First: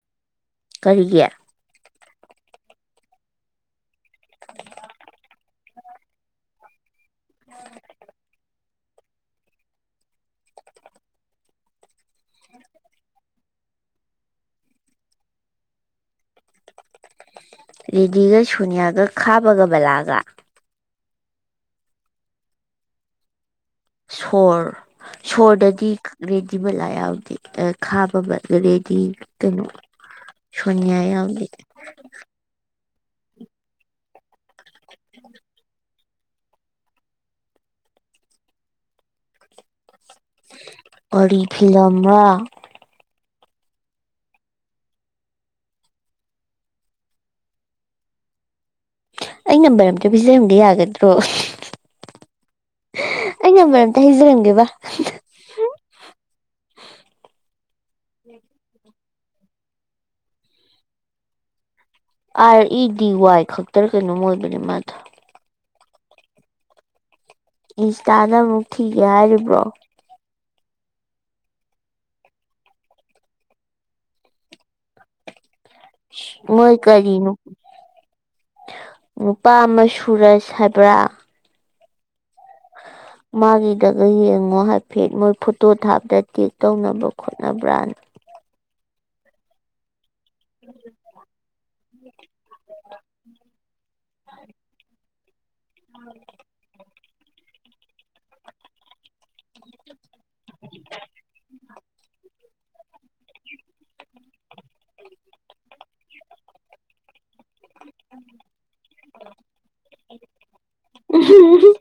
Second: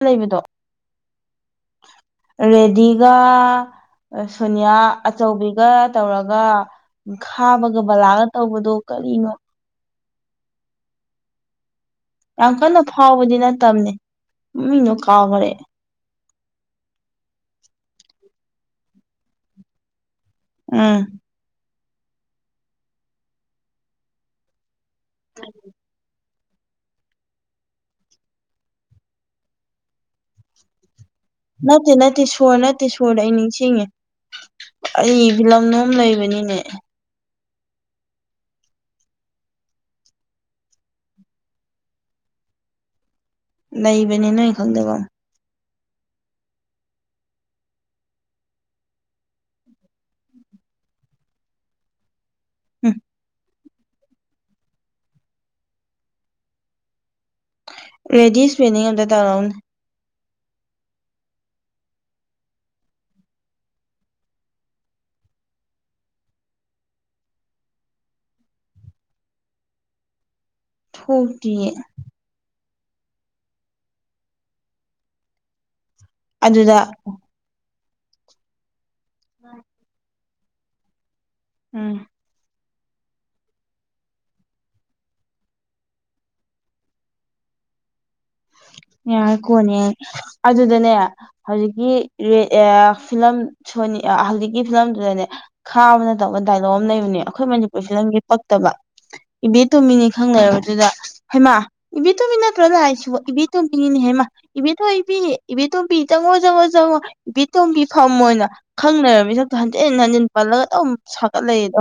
ꯂꯩꯕꯗꯣ ꯀꯔꯤꯒꯦ ꯔꯦꯗꯤꯒ ꯁꯣꯅꯤꯌꯥ ꯑꯆꯧꯕꯤꯒ ꯇꯧꯔꯒ ꯈꯥꯕꯒ ꯕꯂꯥꯒ ꯇꯧꯕꯗꯣ ꯀꯔꯤꯅꯣ ꯌꯥꯝ ꯀꯟꯅ ꯐꯥꯎꯕꯗꯤ ꯅꯠꯇꯕꯅꯦ ꯃꯃꯤꯡꯗꯣ ꯀꯥꯎꯈ꯭ꯔꯦꯦ ꯔꯦꯗꯤꯒ ꯁꯨꯅꯤꯌꯥꯒ ꯈꯥꯕꯒꯕꯂꯥꯒ ꯑ ꯁꯣꯔ ꯁꯣꯔꯗꯗꯤ ꯔꯦꯗꯤꯕꯂꯥ ꯌꯥꯎꯗꯤ ꯈꯥꯕ ꯔꯦꯗꯤ ꯀꯩꯅꯣ ꯁꯅꯤꯌꯥ ꯌꯥꯎꯗꯤ ꯅꯠꯇꯦ ꯅꯠꯇꯦ ꯁꯣꯔ ꯅꯠꯇꯦ ꯁꯣꯔ ꯑꯩ ꯅꯤꯡꯁꯤꯡꯉꯦ ꯑꯩ ꯕꯤꯤꯂꯝꯂꯣꯝ ꯂꯩꯕꯅꯤꯅꯦ ꯄꯔꯤ ꯐꯤꯂꯝ ꯂꯩꯕꯅꯤ ꯅꯣꯏ ꯈꯪꯗꯕ ꯑꯩ ꯅꯝꯕꯔ ꯑꯝꯇ ꯄꯤꯖꯔꯝꯗꯤ ꯌꯥꯒꯗ꯭ꯔꯣ ꯎꯝ ꯑꯩ ꯅꯝꯕꯔ ꯑ ꯍꯖꯔꯪꯒꯦꯕ ꯔꯦꯗꯤꯁ ꯄꯦꯅꯤꯡ ꯑꯟ ꯗ ꯇꯔꯥꯎꯟ ꯑꯥꯔ ꯏ ꯗꯤ ꯋꯥꯏ ꯈꯛꯇꯔ ꯀꯩꯅꯣꯝ ꯑꯣꯏꯕꯅꯦ ꯃꯥꯗ ꯏꯟꯁꯇꯥꯗ ꯑꯃꯨꯛ ꯊꯤꯒꯦ ꯍꯥꯏꯔꯤꯕ꯭ꯔꯣ ꯍꯒꯤꯦ ꯃꯣꯏ ꯑꯗꯨꯗ ꯀꯔꯤꯅ ꯅꯨꯄꯥ ꯑꯃ ꯁꯨꯔꯁ ꯍꯥꯏꯕ꯭ꯔꯥ ꯎꯝ ꯃꯥꯒꯤꯗꯒ ꯌꯦꯡꯉꯣ ꯍꯥꯏꯐꯦꯠ ꯃꯣꯏ ꯐꯣꯇꯣ ꯊꯥꯞꯇ ꯇꯤꯦꯛ ꯇꯧꯅꯕ ꯈꯣꯠꯅꯕ꯭ꯔꯥꯅ ꯌꯥꯔ ꯀꯣꯅꯦ ꯑꯗꯨꯗꯅꯦ ꯍꯧꯖꯤꯛꯀꯤ ꯐꯤꯂꯝ ꯁꯣꯅꯤ ꯍꯧꯖꯤꯛꯀꯤ ꯐꯤꯂꯝꯗꯨꯗꯅꯦ ꯈꯥꯕꯅ ꯇꯧꯕ ꯗꯥꯏꯂꯣꯛ ꯑꯃ ꯂꯩꯕꯅꯦ ꯑꯩꯈꯣꯏ ꯃꯅꯤꯄꯨꯔ ꯐꯤꯂꯝꯒꯤ ꯄꯛꯇꯕ ꯏꯕꯦꯇꯣꯝꯃꯤꯅꯤ ꯈꯪꯅꯔꯕꯗꯨꯗ ꯍꯩꯃꯥ ꯏꯕꯦꯇꯣꯝꯕꯤ ꯅꯠꯇ꯭ꯔꯣꯅ ꯍꯥꯏꯁꯤ ꯏꯕꯤ ꯇꯣꯝꯕꯤꯅꯦꯍꯦꯃ ꯏꯕ ꯊꯣ ꯏꯕꯤꯅꯦ ꯏꯕ ꯊꯣꯝꯕꯤ ꯆꯪꯉꯣꯖꯪꯉꯣ ꯆꯪꯉꯣ ꯕꯤꯇꯣꯝꯕꯤ ꯐꯝꯃ ꯑꯣꯏꯅ ꯈꯪꯅꯔꯕ ꯃꯤꯁꯛꯇꯣ ꯍꯟꯖꯤꯟ ꯍꯟꯖꯤꯟ ꯄꯜꯂꯒ ꯑꯗꯨꯝ ꯁꯥꯒꯠꯂꯛꯑ ꯑꯗꯣ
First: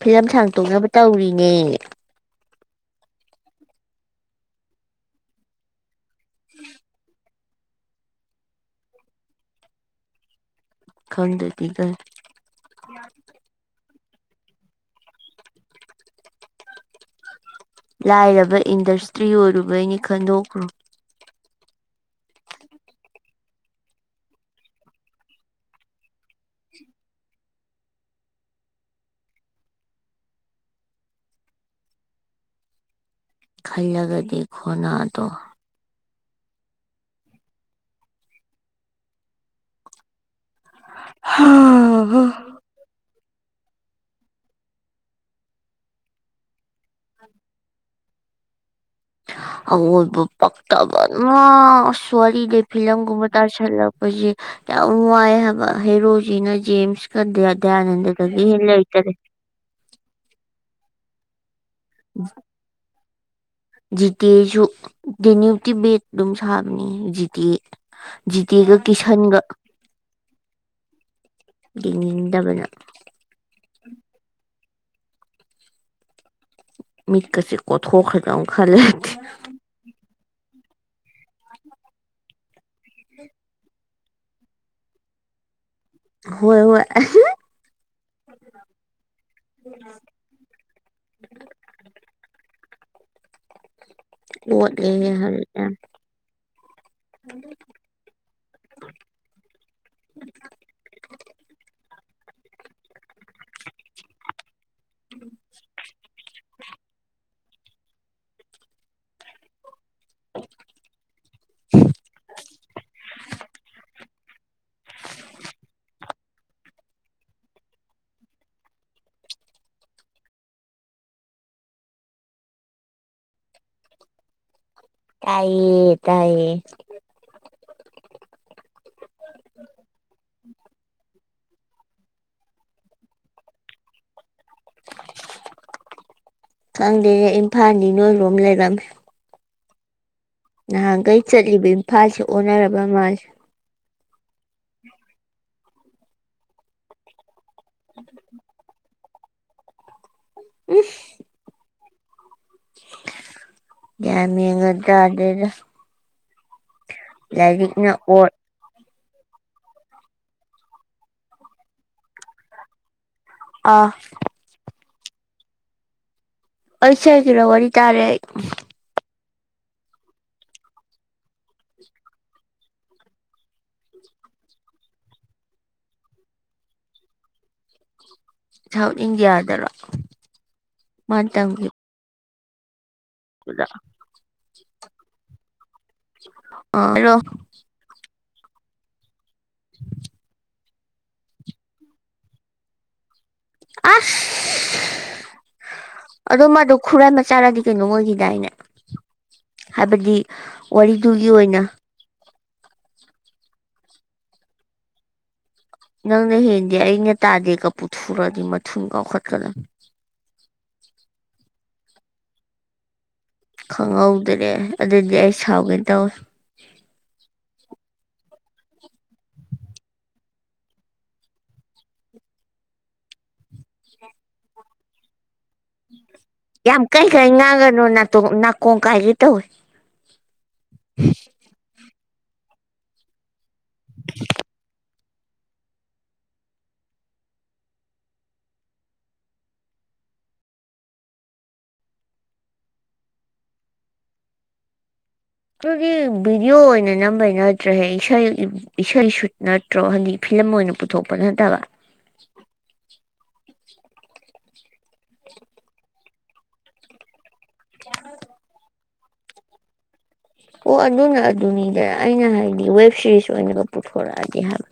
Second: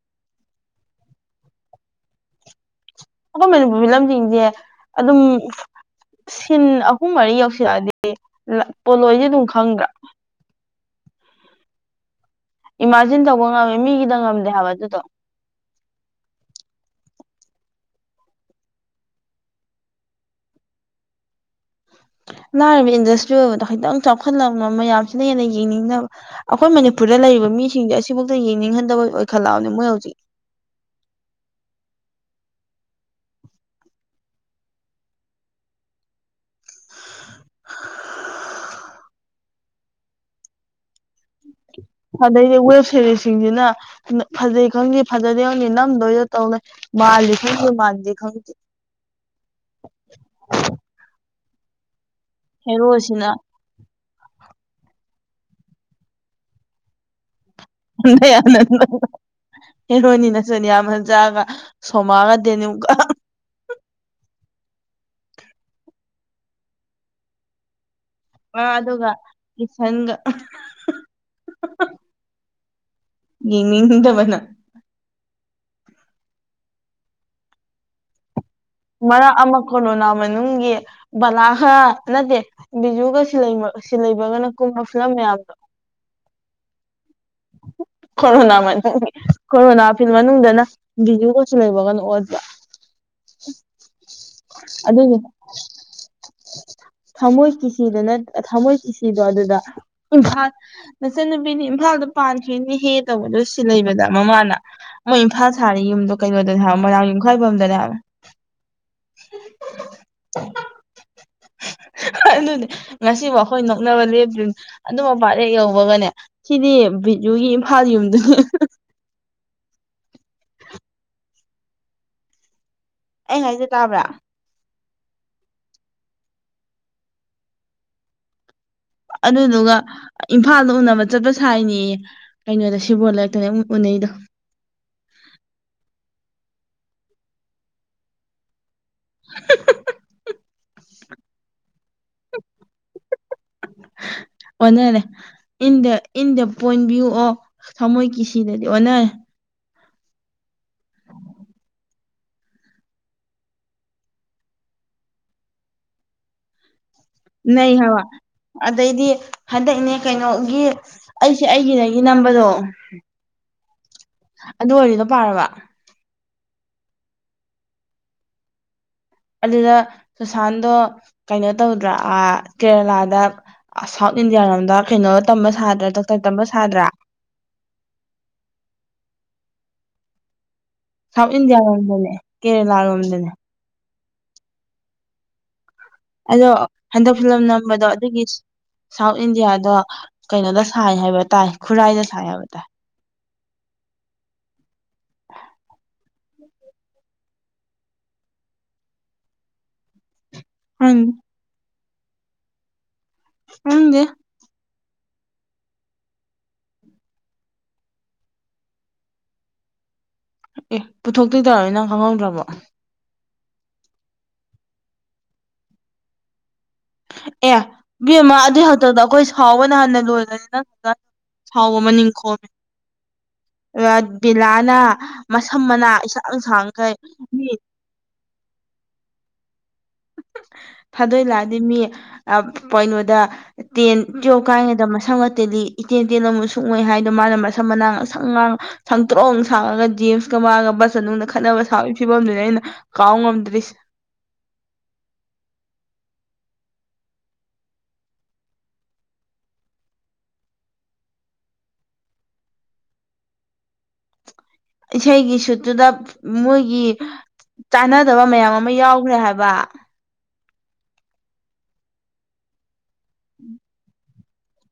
ꯐꯤꯂꯝ ꯁꯥꯡꯇꯣꯛꯅꯕ ꯇꯧꯔꯤꯅꯦ ꯑꯩꯈꯣꯏ ꯃꯅꯤꯄꯨꯔ ꯐꯤꯂꯝꯁꯤꯡꯁꯦ ꯑꯗꯨꯝ ꯁꯤꯟ ꯑꯍꯨꯝ ꯃꯔꯤ ꯌꯧꯁꯤꯜꯂꯛꯑꯗꯤ ꯄꯣꯠꯂꯣꯏꯁꯦ ꯑꯗꯨꯝ ꯈꯪꯗ꯭ꯔꯥ ꯈꯪꯗꯦꯗꯤ ꯀ ꯏꯃꯥꯖꯤꯟ ꯇꯧꯕ ꯉꯝꯃꯦ ꯃꯤꯒꯤꯗ ꯉꯝꯗꯦ ꯍꯥꯏꯕ ꯑꯗꯨꯗꯣ ꯂꯥꯏꯔꯕ ꯏꯟꯗꯁꯇ꯭ꯔꯤ ꯑꯣꯏꯔꯨꯕꯩꯅꯤ ꯈꯟꯗꯣꯛꯈ꯭ꯔꯣ ꯂꯅꯥꯔꯤꯕ ꯏꯟꯗꯁꯇ꯭ꯔꯤ ꯑꯣꯏꯕꯗꯣ ꯈꯤꯇꯪ ꯆꯥꯎꯈꯠꯂꯛꯅꯕ ꯃꯌꯥꯝꯁꯤꯅ ꯍꯦꯟꯅ ꯌꯦꯡꯅꯤꯡꯗꯕ ꯑꯩꯈꯣꯏ ꯃꯅꯤꯄꯨꯔꯗ ꯂꯩꯔꯤꯕ ꯃꯤꯁꯤꯡꯁꯦ ꯑꯁꯤꯐꯥꯎꯛꯇ ꯌꯦꯡꯅꯤꯡꯍꯟꯗꯕ ꯑꯣꯏꯈꯠꯂꯛꯑꯕꯅꯦ ꯃꯣꯏ ꯍꯧꯖꯤꯛ ꯈꯜꯂꯒꯗꯤ ꯈꯣꯟꯅꯥꯗꯣ ꯍ ꯑꯗꯩꯗꯤ ꯋꯦꯕ ꯁꯦꯔꯤꯁꯁꯤꯡꯁꯤꯅ ꯐꯖꯩ ꯈꯪꯗꯦ ꯐꯖꯗꯦ ꯈꯪꯗꯦ ꯅꯝꯗꯣꯏꯗ ꯇꯧꯅ ꯃꯥꯜꯂꯤ ꯈꯪꯗꯦ ꯃꯥꯜꯂꯤ ꯈꯪꯗꯦ ꯕꯨ ꯄꯛꯇꯕ ꯁꯔꯤ ꯗꯦ ꯐꯤꯒꯨꯃ ꯍꯦꯔꯣꯁꯤꯅ ꯇꯂ ꯍꯧ ꯌꯥꯝꯅꯨꯡ ꯋꯥꯏ ꯍꯥꯏꯕ ꯍꯦꯔꯣꯖꯤꯅ ꯖꯦꯝꯁ ꯁꯗꯗꯅꯗ ꯑꯗꯨꯗꯒꯤ ꯏꯂꯦ ꯂꯩꯣꯏꯇꯥꯦ ꯍꯔꯣꯏꯅꯤ ꯅ ꯁꯣꯏꯅꯤ ꯌꯥꯝ ꯍꯟꯖꯑꯒ ꯁꯣꯃꯑꯒ ꯗꯦꯅꯦꯨꯛꯀ ꯖꯤ ꯇꯤ ꯑꯦꯁꯨ ꯗꯦꯅꯌꯨꯇꯤ ꯕꯦꯗ ꯑꯗꯨꯝ ꯁꯥꯕꯅꯤ ꯖꯤꯇꯤ ꯑꯦ ꯑꯗꯨꯒ ꯀꯤꯁꯟꯒ ꯌꯦꯡꯅꯤꯡꯗꯕꯅ ꯌꯦꯅꯤꯗꯕꯅ ꯃꯤꯠꯀꯁꯤꯦ ꯀꯣꯊꯣ ꯈ꯭ꯔꯗ ꯈꯜꯂꯦ ꯃꯔꯛ ꯑꯃ ꯀꯣꯔꯣꯅꯥ ꯃꯅꯨꯡꯒꯤ ꯕꯂꯥꯍ ꯅꯠꯇꯦ ꯕꯤꯖꯨꯒ ꯁꯤꯂꯩꯕꯒꯅ ꯀꯨꯝꯕ ꯐꯤꯂꯝ ꯃꯌꯥꯝꯗꯣ ꯍꯣꯏ ꯍꯣꯏ ꯀꯣꯔꯣꯅꯥ ꯃ ꯀꯣꯔꯣꯅꯥ ꯐ ꯃꯅꯨꯡꯗꯅ ꯚꯕꯤꯖꯨꯒꯁꯨ ꯂꯩꯕꯒꯅ ꯑꯣꯠ ꯑꯗꯨ ꯂꯣꯠꯂꯦ ꯍꯧꯖꯤꯛꯅ ꯊꯃꯣꯏ ꯀ ꯗꯅ ꯊꯃꯣꯏꯒꯤ ꯁꯤꯗꯣ ꯑꯗꯨꯗ ꯏꯝꯐꯥꯜ ꯅꯆꯟꯅꯨꯄꯤꯅꯤ ꯏꯝꯐꯥꯜꯗ ꯄꯥꯟꯊꯣꯏꯅꯤ ꯍꯦ ꯇꯧꯕꯗꯣ ꯁꯤ ꯂꯩꯕꯗ ꯃꯃꯥꯅ ꯃꯣꯏ ꯏꯝꯐꯥꯜ ꯊꯥꯔꯤ ꯌꯨꯝꯗꯣ ꯀꯩꯅꯣꯗꯅꯦ ꯍꯥꯏ ꯃꯣꯏꯔꯥꯡ ꯌꯨꯝꯈꯥꯏꯕꯝꯗꯅꯦꯕ [unintelligible] ꯑꯗꯨꯅꯦ ꯉꯁꯤꯕꯨ ꯑꯩꯈꯣꯏ ꯅꯣꯛꯅꯕ ꯂꯦꯞꯇ꯭ꯔꯤꯅꯦ ꯑꯗꯨꯝ ꯃꯄꯥ ꯍꯦꯛ ꯌꯧꯕꯒꯅꯦ ꯁꯤꯗꯤ ꯕꯤꯖꯨꯒꯤ ꯏꯝꯐꯥꯜ ꯌꯨꯝꯗꯨꯅꯤ ꯑꯩ ꯉ ꯍꯥꯏꯖꯦ ꯇꯥꯕ꯭ꯔꯥ ꯇꯌꯦ ꯇꯥꯏꯌꯦ ꯑꯗꯨꯗꯨꯒ ꯏꯝꯐꯥꯜꯗ ꯎꯅꯕ ꯆꯠꯄ ꯁꯥꯏꯅꯦ ꯀꯩꯅꯣꯗ ꯁꯤꯕꯣ ꯂꯩꯔꯛꯇꯅꯦ ꯑꯃꯨꯛ ꯎꯅꯩꯗꯣ ꯈꯪꯗꯦꯅꯦ ꯏꯝꯐꯥꯜꯅꯤ ꯅꯣꯏꯔꯣꯝ ꯂꯩꯔꯝꯃꯦ [inaudible] ꯅꯍꯥꯟꯈꯩ ꯆꯠꯂꯤꯕ ꯏꯝꯐꯥꯜꯁꯦ ꯑꯣꯟꯅꯔꯕ ꯃꯥꯜꯁꯦ ꯑꯣꯟꯅꯔꯦ ꯏꯟ ꯗ ꯏꯟ ꯗ ꯄꯣꯏꯟ ꯚꯤꯌꯨ ꯑꯣ ꯊꯃꯣꯏ ꯀꯤꯁꯤꯗꯗꯤ ꯑꯣꯟꯅ ꯎ ꯌꯥꯃꯤꯗꯗꯦꯗ ꯅ ꯍꯥꯏꯕ ꯑꯣꯠ ꯑꯗꯩꯗꯤ ꯍꯟꯗꯛꯅꯦ ꯀꯩꯅꯣꯒꯤ ꯑꯩꯁꯦ ꯑꯩꯒꯤ ꯅꯒꯤ ꯅꯝꯕꯗꯣ ꯑꯥ ꯑꯗꯨ ꯑꯣꯏꯔꯤꯗꯣ ꯄꯥꯔꯕ ꯑꯩꯁꯒꯤꯔꯣ ꯋꯥꯔꯤ ꯇꯥꯔꯦ ꯑꯗꯨꯗ ꯁꯨꯁꯥꯟꯗꯣ ꯀꯩꯅꯣ ꯇꯧꯗ꯭ꯔ ꯀꯦꯔꯂꯥꯗ ꯁꯥꯎꯠ ꯏꯟꯗꯤꯌꯥꯔꯣꯝꯗ ꯀꯩꯅꯣ ꯇꯝꯕ ꯁꯥꯗ꯭ꯔꯥ ꯗꯥꯛꯇꯔ ꯇꯝꯕ ꯁꯥꯗ꯭ꯔꯥ ꯁꯥꯎꯠ ꯏꯟꯗꯤꯌꯥꯗꯔ ꯁꯥꯎꯠ ꯏꯟꯗꯤꯌꯥ ꯂꯣꯝꯗꯅꯦ ꯀꯦꯔꯦꯂꯥ ꯂꯣꯝꯗꯅꯦ ꯏ ꯑꯗꯣ ꯍꯟꯗꯛꯂꯝ ꯅꯝꯕꯗꯣ ꯑꯗꯨꯒꯤ ꯁꯥꯎꯠ ꯏꯟꯗꯤꯌꯥꯗꯣ ꯀꯩꯅꯣꯗ ꯁꯥꯏ ꯍꯥꯏꯕ ꯇꯥꯏ ꯈꯨꯔꯥꯏꯗ ꯁꯥꯏ ꯍꯥꯏꯕ ꯇꯥꯏ ꯑ ꯑꯗꯣ ꯃꯥꯗꯣ ꯈꯨꯔꯥꯏ ꯃꯆꯥꯔꯗꯤ ꯀꯩꯅꯣ ꯑꯣꯏꯈꯤꯗꯥꯏꯅꯦ ꯍꯥꯏꯕꯗꯤ ꯎꯝ ꯋꯥꯔꯤꯗꯨꯒꯤ ꯑꯣꯏꯅ ꯅꯪꯗꯤ ꯅꯪꯅ ꯍꯦꯟꯗꯦ ꯑꯩꯅ ꯇꯥꯗꯦꯒꯄ ꯄꯨꯊꯨꯔꯛꯗꯤ ꯃꯊꯨꯝ ꯀꯥꯎꯈꯠꯀꯗꯥ ꯑꯦ ꯄꯨꯊꯣꯛꯇꯣꯏ ꯇꯧꯕꯅꯤꯅꯪ ꯈꯪꯍꯧꯗ꯭ꯔꯕꯣ ꯈꯪꯍꯧꯗꯅꯦꯦ ꯑꯗꯨꯗꯤ ꯑꯩ ꯁꯥꯎꯒꯅ ꯇꯧꯋꯤ ꯑꯦ ꯕꯤꯦꯝꯃꯥ ꯑꯗꯨꯏ ꯍꯥꯛꯛꯇ ꯑꯩꯈꯣꯏ ꯁꯥꯎꯕꯅ ꯍꯥꯟꯟꯅ ꯂꯣꯏꯂꯅꯤ ꯅꯪ ꯍꯥꯎꯕ ꯑꯃ ꯅꯤꯡꯈꯣꯝꯃꯦ ꯕꯤꯂꯥꯅ ꯃꯁꯝ ꯃꯅꯥ ꯏꯁꯥꯡ ꯌꯥꯝ ꯁꯥꯡꯈꯩ ꯀꯩ ꯀꯩ ꯃꯤ ꯉꯥꯡꯒꯅꯣ ꯅꯥꯀꯣꯡ ꯀꯥꯏꯒꯤ ꯇꯧꯏ ꯊꯥꯗꯣꯏ ꯂꯥꯛꯑꯗꯤ ꯃꯤ ꯀꯩꯅꯣꯗ ꯇꯦꯟ ꯇꯨꯌꯦꯜꯞ ꯀꯥꯏꯉꯗ ꯃꯁꯪ ꯉꯇꯦꯜꯂꯤ ꯏꯇꯦꯟ ꯇꯦꯜ ꯑꯃꯨ ꯁꯨꯡꯉꯩ ꯍꯥꯏꯗꯣ ꯃꯥꯅ ꯃꯁꯝ ꯃꯅꯥꯎ ꯑꯁꯪ ꯉꯥꯡ ꯁꯪꯇ꯭ꯔꯣꯛꯑ ꯁꯥꯉꯒ ꯖꯦꯝꯁꯀ ꯃꯥꯒ ꯕꯁ ꯃꯅꯨꯡꯗ ꯈꯠꯅꯕ ꯁꯥꯥꯎꯕꯒꯤ ꯐꯤꯕꯗꯨꯅꯦ ꯑꯩꯅ ꯀꯥꯎ ꯉ꯭ꯔꯤꯁ ꯨꯗꯤ ꯚꯤꯗꯤꯑꯣ ꯑꯣꯏꯅ ꯅꯝꯕꯩ ꯅꯠꯇ꯭ꯔꯍꯦ ꯏꯁꯩ ꯏꯁꯩ ꯁꯨꯠ ꯅꯠꯇ꯭ꯔꯣ ꯍꯟꯗꯤꯛ ꯐꯤꯂꯝ ꯑꯣꯏꯅ ꯄꯨꯊꯣꯛꯄ ꯅꯠꯇꯕ ꯏꯁꯩꯒꯤ ꯁꯨꯠꯇꯨꯗ ꯃꯣꯏꯒꯤ ꯆꯥꯟꯅꯗꯕ ꯃꯌꯥꯝ ꯑꯃ ꯌꯥꯎꯈ꯭ꯔꯦ ꯍꯥꯏꯕ ꯑꯣ ꯑꯗꯨꯅ ꯑꯗꯨꯅꯤꯗ ꯑꯩꯅ ꯍꯥꯏꯗꯤ ꯋꯦꯕ ꯁꯤꯦꯔꯤꯁ ꯑꯣꯏꯅꯒ ꯄꯨꯊꯣꯔꯛꯑꯒꯦ ꯍꯥꯏꯕ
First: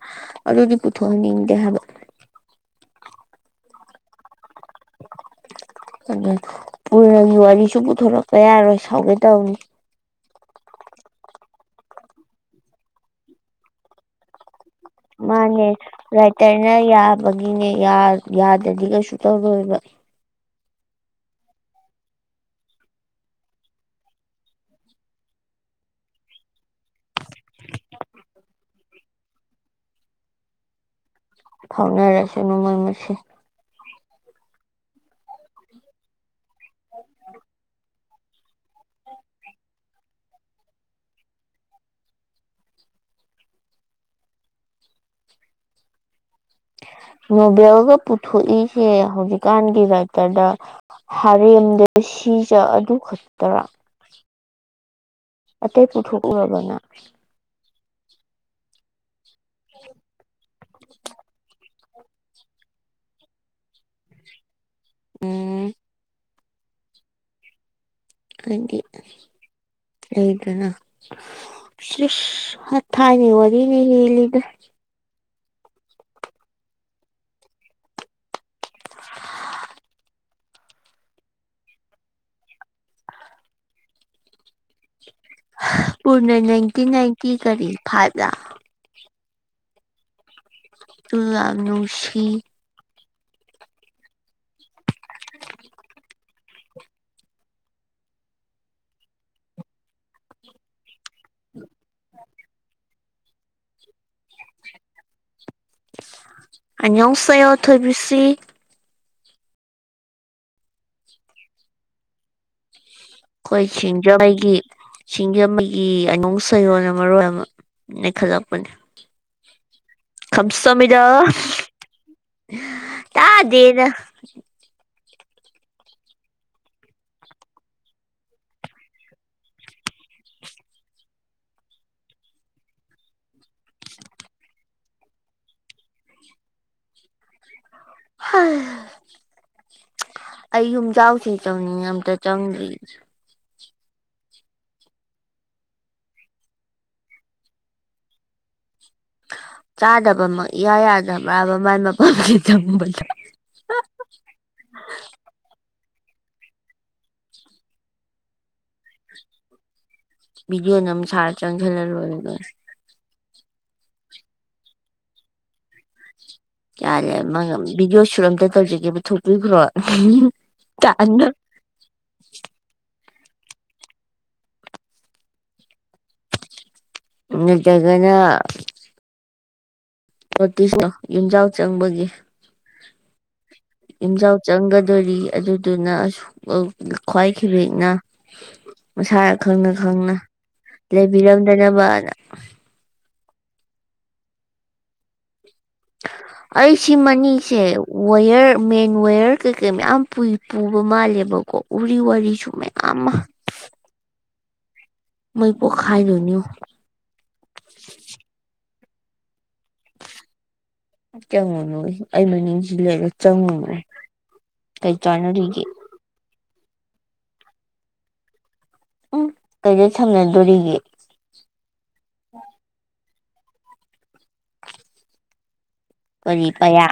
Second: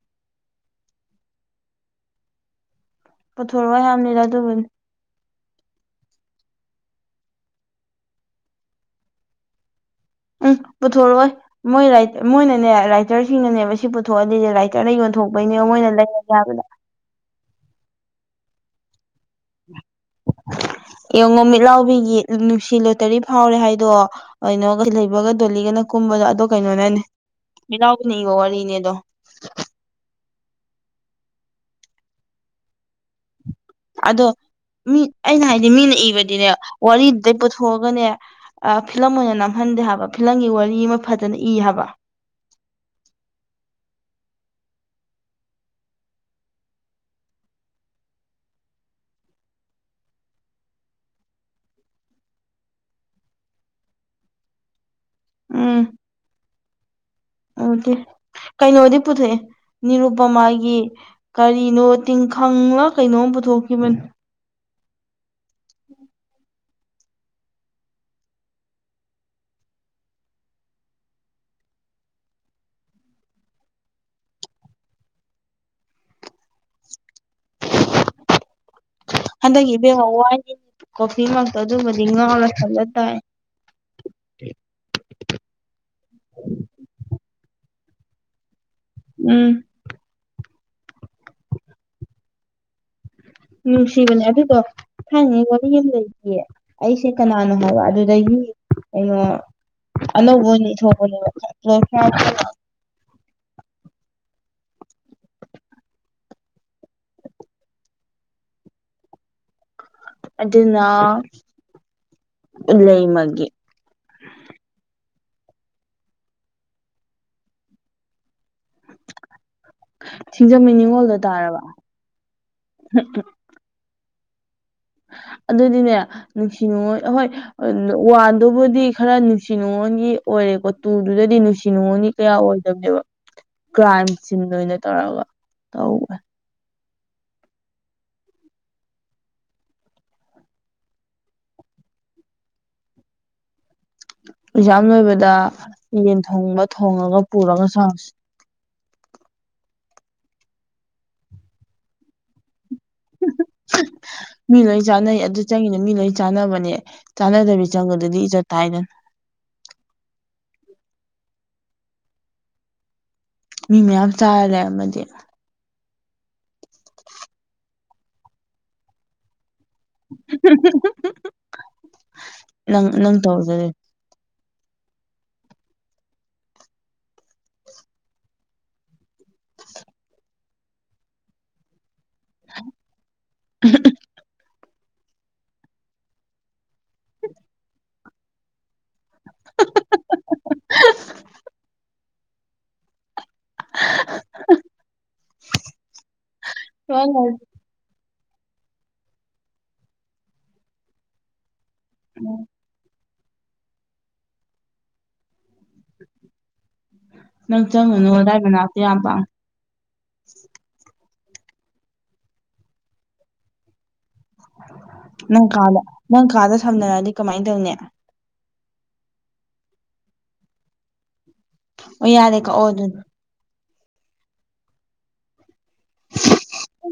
ꯑꯗꯨꯗꯤ ꯄꯨꯊꯣꯛꯍꯟꯅꯤꯡꯗꯦ ꯍꯥꯏꯕ ꯄꯨꯊꯣꯔꯛꯑꯣ ꯍꯥꯏ ꯌꯥꯝꯅꯤꯔ ꯑꯗꯨꯕꯨꯅꯤ ꯑꯗꯨ ꯄꯨꯔꯒꯤ ꯋꯥꯔꯤꯁꯨ ꯄꯨꯊꯣꯔꯛꯄ ꯌꯥꯔꯣꯏ ꯁꯥꯎꯒꯦ ꯇꯧꯅꯤ ꯎꯝ ꯄꯨꯊꯣꯔꯛꯑꯣꯏ ꯃꯣꯏ ꯃꯣꯏꯅꯅꯦ ꯔꯥꯏꯇꯔꯁꯤꯡꯅꯅꯦꯕ ꯁꯤ ꯄꯨꯊꯣꯛꯑꯗꯤꯗꯤ ꯃꯥꯅꯦ ꯔꯥꯏꯇꯔꯅ ꯌꯥꯕꯒꯤꯅꯦ ꯌꯥꯗ꯭ꯔꯗꯤ ꯀꯩꯁꯨ ꯇꯧꯔꯣꯏꯕ ꯌꯦꯡꯉꯨꯃꯤꯠꯂꯥꯎꯕꯤꯒꯤ ꯅꯨꯡꯁꯤ ꯂꯣꯇꯔꯤ ꯐꯥꯎꯔꯦ ꯍꯥꯏꯗꯣ ꯀꯩꯅꯣꯒ ꯂꯩꯕꯒ ꯗꯣꯜꯂꯤꯒꯅ ꯀꯨꯝꯕꯗꯣ ꯑꯗꯣ ꯀꯩꯅꯣꯅꯅꯦ ꯏꯔꯥꯎꯕꯅꯤ ꯏꯕꯣ ꯋꯥꯔꯤꯅꯦ ꯑꯗꯣ ꯐꯥꯎꯅꯔꯁꯤ ꯅꯣꯡꯃꯩꯃꯁꯤ ꯑꯗꯣ ꯃꯤ ꯑꯩꯅ ꯍꯥꯏꯗꯤ ꯃꯤꯅ ꯏꯕꯗꯤꯅꯦ ꯋꯥꯔꯤꯗꯨꯗꯩ ꯄꯨꯊꯣꯛꯑꯒꯅꯦ ꯐꯤꯂꯝ ꯑꯣꯏꯅ ꯅꯝꯍꯟꯗꯦ ꯍꯥꯏꯕ ꯐꯤꯂꯝꯒꯤ ꯋꯥꯔꯤ ꯑꯃ ꯐꯖꯅ ꯏ ꯍꯥꯏꯕ ꯅꯣꯚꯦꯜꯒ ꯄꯨꯊꯣꯛꯏꯁꯦ ꯍꯧꯖꯤꯛꯀꯥꯟꯒꯤ ꯔꯥꯏꯇꯔꯗ ꯍꯥꯔꯦꯝꯗ ꯁꯤꯖ ꯑꯗꯨ ꯈꯛꯇꯔ ꯑꯇꯩ ꯄꯨꯊꯣꯛꯎꯔꯕꯅ ꯎ ꯀꯩꯅꯣꯗꯤ ꯄꯨꯊꯣꯛꯑꯦ ꯅꯤꯔꯨꯄ ꯃꯥꯒꯤ ꯀꯔꯤꯅꯣ ꯇꯤꯡꯈꯪꯂ ꯀꯩꯅꯣꯝ ꯄꯨꯊꯣꯛꯈꯤꯕꯅꯤ ꯎꯝ ꯑꯗꯨꯗꯤ ꯍꯗꯅ ꯍ ꯊꯥꯏꯅꯤ ꯋꯥꯔꯤꯅꯦ ꯂꯤꯗ [unintelligible] ꯍꯟꯗꯛ ꯏꯕꯦꯡ ꯍꯋꯥꯏ ꯀꯣꯐꯤꯃꯛꯇꯣ ꯑꯗꯨꯃꯗꯤ ꯉꯥꯎꯔ ꯊꯝꯂ ꯇꯥꯏ ꯄꯨꯅ ꯅꯥꯏꯟꯇꯤꯟ ꯅꯥꯏꯟꯇꯤ ꯀꯔꯤ ꯐꯥꯖ ꯎꯝ ꯇꯨ ꯌꯥꯝ ꯅꯨꯡꯁꯤ ꯅꯨꯡꯁꯤꯕꯅꯦ ꯑꯗꯨꯗꯣ ꯊꯥꯡꯉ ꯋꯥꯔꯤ ꯌꯦ ꯂꯩꯌꯦ ꯑꯩꯁꯦ ꯀꯅꯥꯅꯣ ꯍꯥꯏꯕ ꯑꯗꯨꯗꯒꯤ ꯀꯩꯅꯣ ꯑꯅꯧꯕ ꯑꯣꯏꯅ ꯊꯣꯛ [unintelligible] ꯑꯅꯁ ꯊꯕꯤꯁꯤ ꯑꯗꯨꯅ ꯂꯩ ꯂꯩꯃꯒꯤꯦ ꯑꯩꯈꯣꯏ ꯁꯤꯡꯖꯃꯩꯒꯤ ꯁꯤꯡꯖꯃꯩꯒꯤ ꯑꯅꯨꯡ ꯁꯌꯣꯟ ꯑꯃ ꯃꯔꯣꯏ ꯑꯃ ꯅ ꯈꯖꯄꯅꯦ ꯁꯤꯡꯖꯃꯩ ꯈꯝꯁꯃꯤꯗ ꯅꯤꯉꯣꯜꯗ ꯇꯥꯔꯕ ꯇꯥꯗꯅ ꯑꯗꯨꯗꯤꯅꯦ ꯅꯨꯡꯁꯤ ꯅꯨꯡꯉꯣꯏ ꯑꯍꯣꯏ ꯋꯥꯟꯗꯨꯕꯨꯗꯤ ꯈꯔ ꯅꯨꯡꯁꯤ ꯅꯨꯡꯉꯣꯟꯒꯤ ꯑꯣꯏꯔꯦꯀꯣ ꯇꯨꯗꯨꯗꯗꯤ ꯅꯨꯡꯁꯤ ꯅꯨꯡꯉꯣꯟꯒꯤ ꯀꯌꯥ ꯑꯣꯏꯗꯕꯅꯦꯕ ꯀ꯭ꯔꯥꯏꯝ ꯁꯤꯟ ꯑꯣꯏꯅ ꯇꯧꯔꯒ ꯇꯧꯋꯦ ꯑꯩ ꯌꯨꯝꯖꯥꯎꯁꯦ ꯆꯪꯅꯤꯡꯉ ꯑꯝꯇ ꯆꯪꯗ꯭ꯔꯤ ꯑꯦꯛꯖꯥ ꯂꯣꯏꯕꯗ ꯌꯦꯟ ꯊꯣꯡꯕ ꯊꯣꯡꯉꯒ ꯄꯨꯔꯒ ꯆꯥꯁꯤ ꯆꯥꯗꯕꯃꯛ ꯏꯌꯥ ꯌꯥꯗꯕ꯭ꯔꯥꯕ ꯃꯥꯏ ꯃꯐꯝꯁꯦ ꯊꯪꯕꯗ [inaudible] ꯃꯤ ꯂꯣꯏ ꯆꯥꯟꯅꯩ ꯑꯗꯨ ꯆꯪꯉꯤꯅ ꯃꯤ ꯂꯣꯏ ꯆꯥꯟꯅꯕꯅꯦ ꯆꯥꯟꯅꯗꯕꯤ ꯆꯪꯕꯗꯗꯤ ꯏꯖꯠ ꯊꯥꯏꯗꯅ ꯕꯤꯖ ꯆꯥꯔ ꯆꯪꯈꯦꯂ ꯂꯣꯏ ꯃꯤ ꯃꯌꯥꯝ ꯆꯥꯔꯂꯦ ꯑꯃꯗꯤ ꯌꯥꯔꯦ ꯚꯗꯤꯑꯣ ꯁꯨꯠ ꯑꯝꯇ ꯇꯧꯖꯒꯦꯕ ꯊꯣꯛꯄꯤꯈ꯭ꯔꯣ ꯇ ꯅꯪ ꯅꯪ ꯇꯧꯗꯦ ꯇꯒꯅ ꯅꯣꯇꯤꯁꯅꯣ ꯌꯨꯝꯖꯥꯎ ꯆꯪꯕꯒꯤ ꯌꯨꯝꯖꯥꯎ ꯆꯪꯒꯗꯣꯔꯤ ꯑꯗꯨꯗꯨꯅ ꯈ꯭ꯋꯥꯏꯈꯤꯕꯈꯤꯕꯅ ꯃꯁꯥꯅ ꯈꯪꯅ ꯈꯪꯅ ꯂꯩꯕꯤꯔꯝꯗꯅꯕꯅ ꯑꯩ ꯁꯤꯃꯅꯤꯁꯦ ꯋꯥꯋꯌꯔ ꯃꯦꯟ ꯋꯦꯌꯔ ꯀꯩꯀꯩ ꯃꯌꯥꯝ ꯄꯨꯕ ꯃꯥꯜꯂꯦꯕꯀꯣ ꯎꯔꯤ ꯋꯥꯔꯤ ꯁ ꯃꯌꯥꯝ ꯑꯃ ꯃꯣꯏ ꯄꯣ ꯈꯥꯏ ꯂꯨꯅꯣ ꯅꯪ ꯆꯪꯉꯨꯅꯨ ꯑꯗꯥꯏ ꯃꯅꯥꯛꯇ ꯌꯥꯝꯕ ꯆꯪꯉꯣꯅꯨ ꯑꯩ ꯃꯅꯤꯡꯁꯤ ꯂꯩꯒ ꯆꯪꯉꯨꯅ ꯅꯪ ꯀꯥꯗ ꯅꯪ ꯀꯥꯗ ꯁꯝꯅꯔꯛꯑꯗꯤ ꯀꯃꯥꯏꯅ ꯇꯧꯅꯤ ꯎꯝ ꯀꯩꯗ ꯁꯝꯅꯗꯣꯔꯤꯒꯦ ꯑꯣ ꯌꯥꯔꯦ ꯀꯣꯗ ꯀꯔꯤ ꯄꯌꯥ